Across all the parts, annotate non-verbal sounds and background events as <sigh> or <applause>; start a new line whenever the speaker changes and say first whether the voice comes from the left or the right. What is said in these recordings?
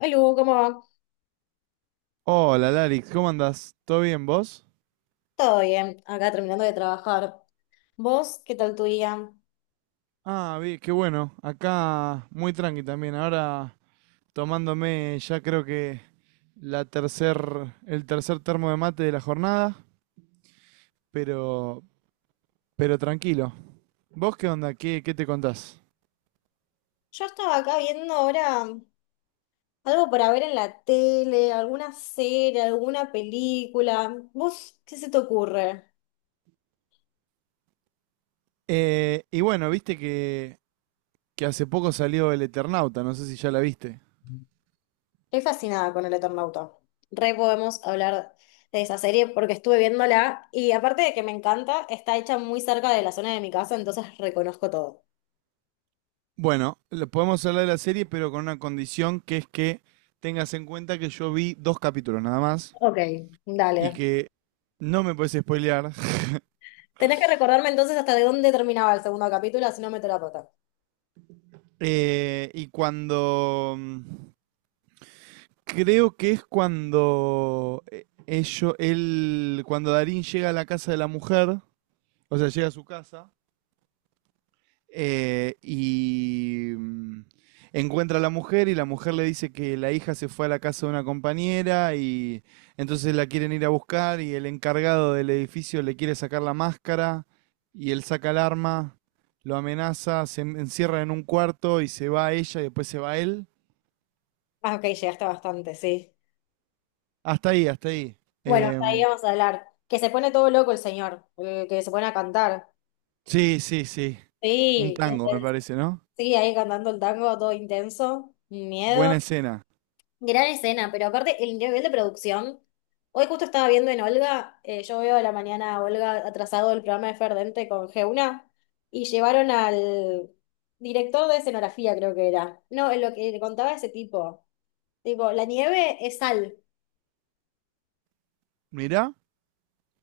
left: Lu, ¿cómo va?
right: Hola, Larix, ¿cómo andás? ¿Todo bien vos?
left: Todo bien, acá terminando de trabajar. ¿Vos qué tal tu día?
right: Ah, bien, qué bueno. Acá muy tranqui también. Ahora tomándome ya creo que el tercer termo de mate de la jornada, pero, pero tranquilo. ¿Vos qué onda? ¿Qué te contás?
left: Yo estaba acá viendo ahora algo para ver en la tele, alguna serie, alguna película. ¿Vos qué se te ocurre?
right: Y bueno, viste que hace poco salió El Eternauta, no sé si ya la viste.
left: Estoy fascinada con El Eternauta. Re podemos hablar de esa serie porque estuve viéndola y aparte de que me encanta, está hecha muy cerca de la zona de mi casa, entonces reconozco todo.
right: Bueno, podemos hablar de la serie, pero con una condición que es que tengas en cuenta que yo vi dos capítulos nada más.
left: Ok,
right: Y
left: dale.
right: que no me puedes spoilear. <laughs>
left: Tenés que recordarme entonces hasta de dónde terminaba el segundo capítulo, si no meto la pata.
right: Eh, y cuando. mm, Creo que es cuando cuando Darín llega a la casa de la mujer, o sea, llega a su casa. Eh, y mm, Encuentra a la mujer y la mujer le dice que la hija se fue a la casa de una compañera y entonces la quieren ir a buscar y el encargado del edificio le quiere sacar la máscara y él saca el arma, lo amenaza, encierra en un cuarto y se va ella y después se va él.
left: Ah, ok, llegaste bastante, sí.
right: Hasta ahí, hasta ahí.
left: Bueno, hasta ahí
right: Em,
left: vamos a hablar. Que se pone todo loco el señor, el que se pone a cantar.
right: sí, sí, sí. Un
left: Sí,
right: tango, me
left: intenso.
right: parece, ¿no?
left: Sí, ahí cantando el tango, todo intenso, miedo.
right: Buena escena.
left: Gran escena, pero aparte el nivel de producción. Hoy justo estaba viendo en Olga, yo veo a la mañana a Olga atrasado el programa de Ferdente con Geuna, y llevaron al director de escenografía, creo que era. No, lo que contaba ese tipo. Tipo, la nieve es sal,
right: Mirá.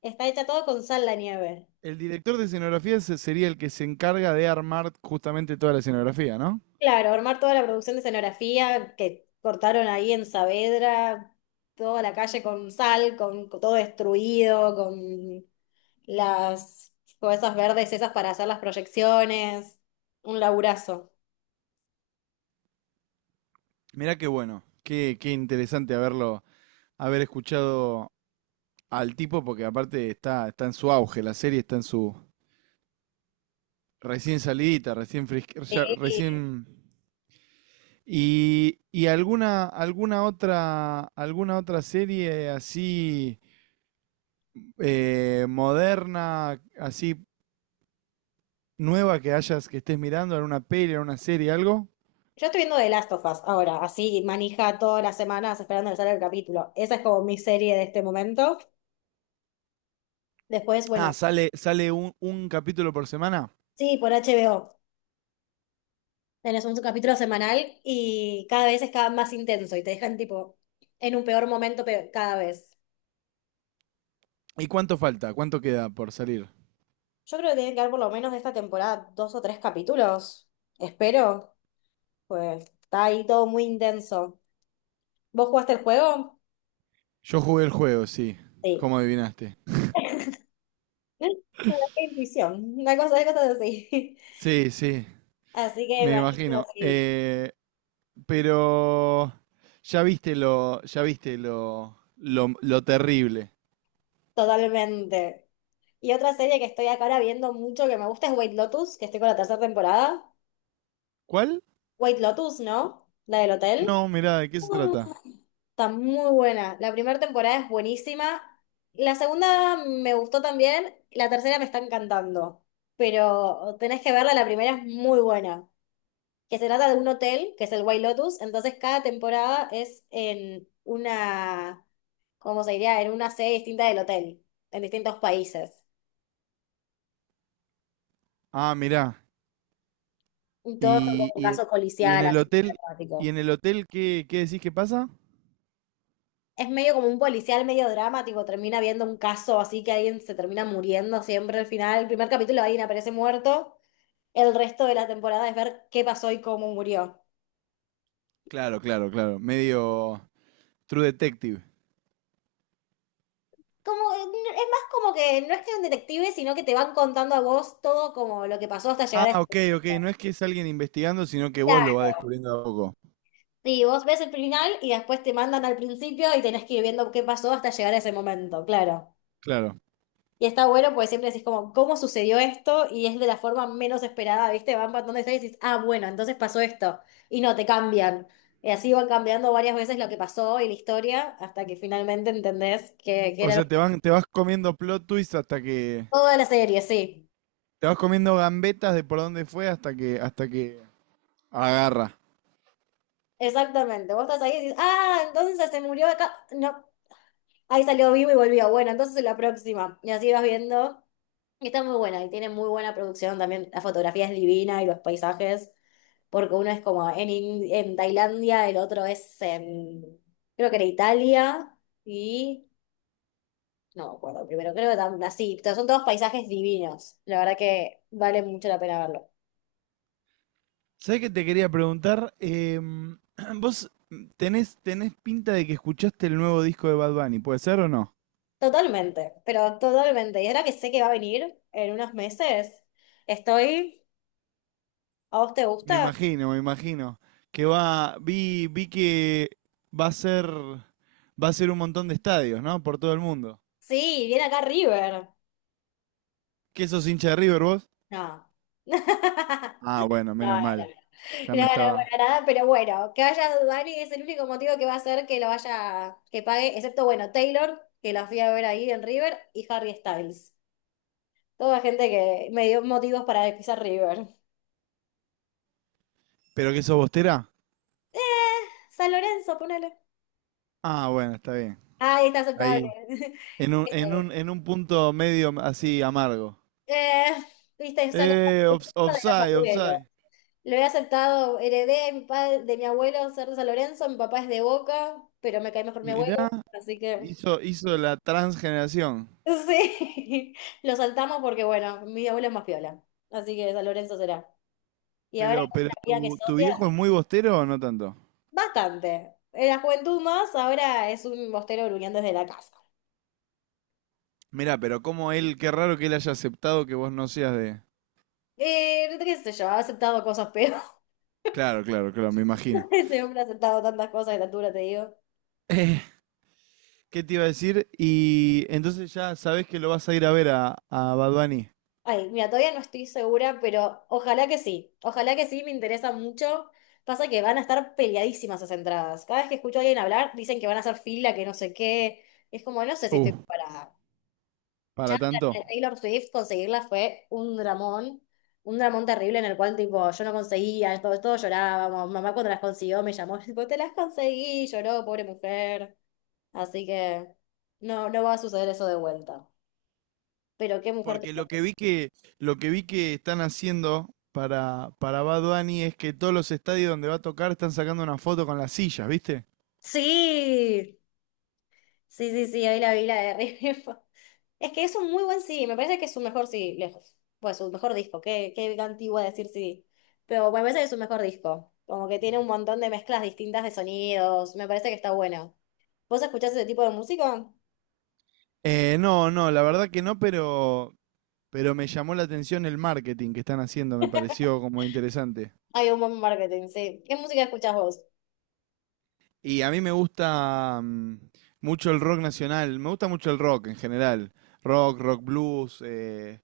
left: está hecha todo con sal la nieve.
right: El director de escenografía se- sería el que se encarga de armar justamente toda la escenografía, ¿no?
left: Claro, armar toda la producción de escenografía que cortaron ahí en Saavedra, toda la calle con sal, con todo destruido, con las cosas verdes esas para hacer las proyecciones, un laburazo.
right: Mirá qué bueno, qué interesante haber escuchado al tipo, porque aparte está en su auge, la serie está en su recién salidita, recién.
left: Sí.
right: ¿Y alguna, alguna otra serie así moderna, así nueva que que estés mirando, en una peli, en una serie, ¿algo?
left: Yo estoy viendo The Last of Us ahora, así manija todas las semanas esperando que salga el capítulo. Esa es como mi serie de este momento. Después,
right: Ah,
left: bueno,
right: sale, sale un capítulo por semana.
left: sí, por HBO. Tenés un capítulo semanal y cada vez es cada más intenso y te dejan tipo en un peor momento cada vez.
right: ¿Y cuánto falta? ¿Cuánto queda por salir?
left: Yo creo que tienen que haber por lo menos de esta temporada dos o tres capítulos. Espero. Pues está ahí todo muy intenso. ¿Vos jugaste el juego?
right: Yo jugué el juego, sí,
left: Sí.
right: como adivinaste.
left: <laughs> Una intuición, una cosa de cosas así.
right: Sí, sí,
left: <laughs> Así que me
right: me
left: imagino
right: imagino.
left: así,
right: Pero ya ya viste lo terrible.
left: totalmente. Y otra serie que estoy acá ahora viendo mucho que me gusta es White Lotus, que estoy con la tercera temporada.
right: ¿Cuál?
left: White Lotus, ¿no? La del hotel.
right: No, mirá, ¿de qué se trata?
left: Está muy buena. La primera temporada es buenísima. La segunda me gustó también. La tercera me está encantando. Pero tenés que verla, la primera es muy buena. Que se trata de un hotel, que es el White Lotus. Entonces cada temporada es en una, ¿cómo se diría? En una sede distinta del hotel, en distintos países.
right: Ah, mirá.
left: Y todo son
right: Y,
left: como un
right: y,
left: caso
right: y en
left: policial,
right: el
left: así,
right: hotel, ¿y
left: dramático.
right: en el hotel qué decís que pasa?
left: Es medio como un policial, medio dramático. Termina viendo un caso así que alguien se termina muriendo siempre al final. El primer capítulo alguien aparece muerto. El resto de la temporada es ver qué pasó y cómo murió.
right: Claro, claro, claro. Medio True Detective.
left: Como, es más como que no es que es un detective, sino que te van contando a vos todo como lo que pasó hasta llegar
right: Ah,
left: a ese
right: ok,
left: final.
right: ok. No es que es alguien investigando, sino que vos lo vas descubriendo de a poco.
left: Sí, vos ves el final y después te mandan al principio y tenés que ir viendo qué pasó hasta llegar a ese momento, claro.
right: Claro.
left: Y está bueno porque siempre decís como, ¿cómo sucedió esto? Y es de la forma menos esperada, ¿viste? Van contando historias y dices, ah, bueno, entonces pasó esto. Y no, te cambian. Y así van cambiando varias veces lo que pasó y la historia hasta que finalmente entendés que
right: O
left: era lo
right: sea, te vas comiendo plot twists hasta que.
left: Toda la serie, sí.
right: Te vas comiendo gambetas de por dónde fue hasta que agarra.
left: Exactamente. Vos estás ahí y dices, ah, entonces se murió acá. No, ahí salió vivo y volvió. Bueno, entonces en la próxima. Y así vas viendo. Y está muy buena y tiene muy buena producción también. La fotografía es divina y los paisajes. Porque uno es como en Tailandia, el otro es en, creo que era Italia. Y no me acuerdo primero, creo que así, pero son todos paisajes divinos. La verdad que vale mucho la pena verlo.
right: ¿Sabés qué te quería preguntar? <clears throat> Vos tenés pinta de que escuchaste el nuevo disco de Bad Bunny, ¿puede ser o no?
left: Totalmente, pero totalmente. Y ahora que sé que va a venir en unos meses, estoy. ¿A vos te
right: Me
left: gusta?
right: imagino, me imagino. Que vi que va a ser, va a ser un montón de estadios, ¿no? Por todo el mundo.
left: Sí, viene acá River.
right: ¿Qué sos hincha de River vos?
left: No. <laughs>
right: Ah, bueno,
left: No,
right: menos
left: no, no.
right: mal. Ya
left: No,
right: me
left: no,
right: estaba.
left: para nada, pero bueno, que vaya Dani es el único motivo que va a hacer que lo vaya, que pague, excepto, bueno, Taylor, que la fui a ver ahí en River, y Harry Styles. Toda gente que me dio motivos para pisar River.
right: ¿Pero qué sos bostera?
left: Eh, San Lorenzo, ponele.
right: Ah, bueno, está bien.
left: Ah, está aceptable.
right: Ahí.
left: <laughs>
right: En un punto medio así amargo.
left: Eh, viste, es algo de los
right: Offside,
left: abuelos.
right: offside.
left: Lo he aceptado, heredé de mi padre, de mi abuelo ser de San Lorenzo, mi papá es de Boca, pero me cae mejor mi
right: Mirá,
left: abuelo, así que
right: hizo, hizo la transgeneración.
left: sí, <laughs> lo saltamos porque bueno, mi abuelo es más piola, así que San Lorenzo será. Y ahora es
right: Pero
left: una vida que es
right: tu
left: socia,
right: viejo es muy bostero o no tanto?
left: bastante. En la juventud más, ahora es un bostero gruñando desde la casa.
right: Mirá, pero como él, qué raro que él haya aceptado que vos no seas de...
left: Qué sé yo, ha aceptado cosas peores.
right: Claro, claro, claro, me imagino.
left: <laughs> Ese hombre ha aceptado tantas cosas de la altura, te digo.
right: Eh, ¿Qué te iba a decir? Y entonces ya sabés que lo vas a ir a ver a Bad Bunny.
left: Ay, mira, todavía no estoy segura, pero ojalá que sí. Ojalá que sí, me interesa mucho. Pasa que van a estar peleadísimas esas entradas. Cada vez que escucho a alguien hablar, dicen que van a hacer fila, que no sé qué. Es como, no sé si
right: Uh,
left: estoy preparada. Ya
right: para
left: la
right: tanto.
left: de Taylor Swift conseguirla fue un dramón terrible en el cual, tipo, yo no conseguía, todos, todos llorábamos. Mamá cuando las consiguió me llamó, <laughs> tipo, te las conseguí, lloró, pobre mujer. Así que no, no va a suceder eso de vuelta. Pero qué mujer te...
right: Porque lo que vi que están haciendo para Bad Bunny es que todos los estadios donde va a tocar están sacando una foto con las sillas, ¿viste?
left: Sí. Sí, sí, sí, hoy la vi la de River. <laughs> Es que es un muy buen CD, me parece que es su mejor CD, lejos. Pues su mejor disco, qué antigua decir CD. Pero bueno, me parece que es su mejor disco. Como que tiene un montón de mezclas distintas de sonidos, me parece que está bueno. ¿Vos escuchás ese tipo de música?
right: No, no, la verdad que no, pero me llamó la atención el marketing que están haciendo, me pareció como interesante.
left: Hay un buen marketing, sí. ¿Qué música escuchás vos?
right: Y a mí me gusta mucho el rock nacional, me gusta mucho el rock en general. Rock, rock blues,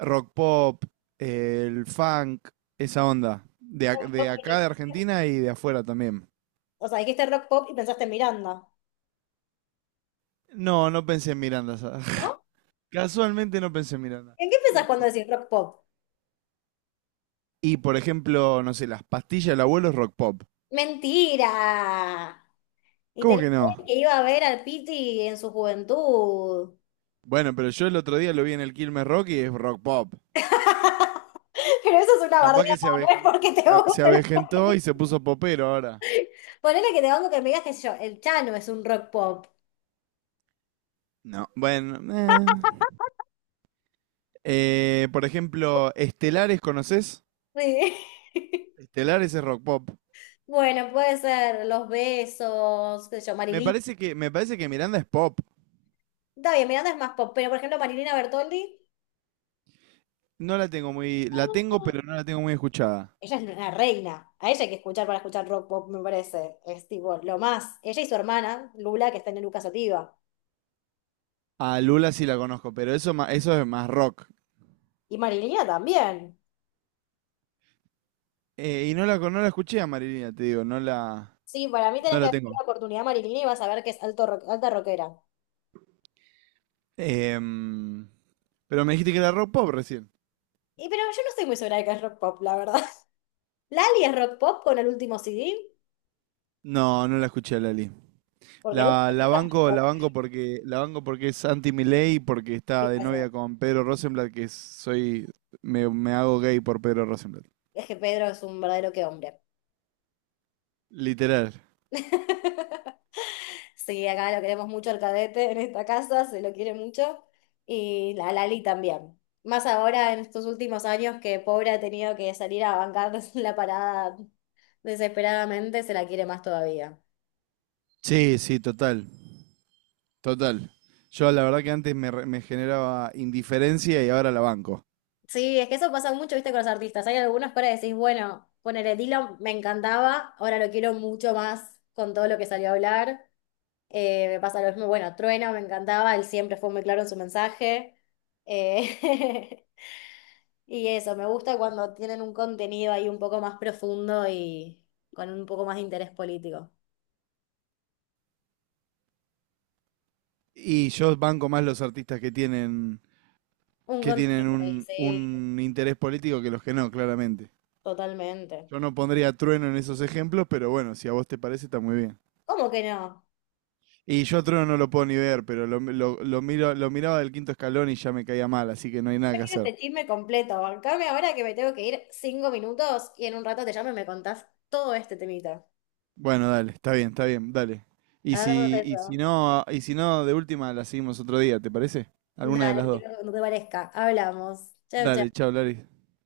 right: rock pop, el funk, esa onda.
left: Rock
right: De
left: pop
right: acá, de Argentina y de afuera también.
left: O sea, dijiste rock pop y pensaste en Miranda,
right: No, no pensé en Miranda.
left: ¿no?
right: <laughs> Casualmente no pensé en Miranda.
left: ¿En qué pensás cuando decís rock pop?
right: Y por ejemplo, no sé, las pastillas del abuelo es rock pop.
left: ¡Mentira! Y
right: ¿Cómo
left: tenés
right: que no?
left: que iba a ver al Piti en su juventud.
right: Bueno, pero yo el otro día lo vi en el Quilmes Rock y es rock pop.
left: <laughs> Pero eso es una
right: Capaz que
left: bardeada, no es porque te
right: se
left: guste la
right: avejentó y
left: película.
right: se puso popero ahora.
left: Ponele que te banco que me digas, que yo, el Chano es un rock pop.
right: No, bueno. Por ejemplo, Estelares, ¿conoces?
left: Sí. <laughs>
right: Estelares es rock pop.
left: Bueno, puede ser Los Besos, qué sé yo, Marilina.
right: Me parece que Miranda es pop.
left: Está bien, Miranda es más pop, pero por ejemplo Marilina Bertoldi,
right: No la tengo la tengo, pero no la tengo muy escuchada.
left: ella es una reina. A ella hay que escuchar para escuchar rock pop, me parece. Es tipo lo más. Ella y su hermana, Lula, que está en Lucas Sativa.
right: A Lula sí la conozco, pero eso es más rock.
left: Y Marilina también.
right: Y no no la escuché a Marilina, te digo,
left: Sí, para mí
right: no
left: tenés que
right: la
left: darle
right: tengo.
left: la oportunidad a Marilina y vas a ver que es alta rockera.
right: Em, pero me dijiste que era rock pop recién.
left: Y pero yo no estoy muy segura de que es rock pop, la verdad. Lali es rock pop con el último CD,
right: No, no la escuché a Lali.
left: porque el último CD es rock
right: La banco porque es anti Milei, porque está de novia
left: pop.
right: con Pedro Rosenblatt, me hago gay por Pedro Rosenblatt.
left: Es que Pedro es un verdadero que hombre.
right: Literal.
left: <laughs> Sí, acá lo queremos mucho al cadete en esta casa, se lo quiere mucho. Y la Lali también. Más ahora en estos últimos años que pobre ha tenido que salir a bancar <laughs> la parada desesperadamente, se la quiere más todavía.
right: Sí, sí, total, total. Yo la verdad que antes me generaba indiferencia y ahora la banco.
left: Sí, es que eso pasa mucho, viste, con los artistas. Hay algunos que ahora decís, bueno, ponele Dylan, me encantaba, ahora lo quiero mucho más con todo lo que salió a hablar. Me pasa lo mismo, bueno, Trueno me encantaba, él siempre fue muy claro en su mensaje. Eh, <laughs> y eso, me gusta cuando tienen un contenido ahí un poco más profundo y con un poco más de interés político.
right: Y yo banco más los artistas
left: Un
right: que tienen
left: contenido, y sí,
right: un interés político que los que no, claramente.
left: totalmente.
right: Yo no pondría a trueno en esos ejemplos, pero bueno, si a vos te parece, está muy bien.
left: ¿Cómo que no?
right: Y yo a Trono no lo puedo ni ver, pero lo miro, lo miraba del quinto escalón y ya me caía mal, así que no hay nada que hacer.
left: Este chisme completo, bancame ahora que me tengo que ir 5 minutos y en un rato te llamo y me contás todo este temita.
right: Bueno, dale, está bien, dale.
left: Hagamos
right: Y si
left: eso.
right: no, de última la seguimos otro día, ¿te parece? Alguna de las
left: Dale, que
right: dos.
left: no te parezca. Hablamos. Chau,
right: Dale,
left: chau.
right: chao, Laris.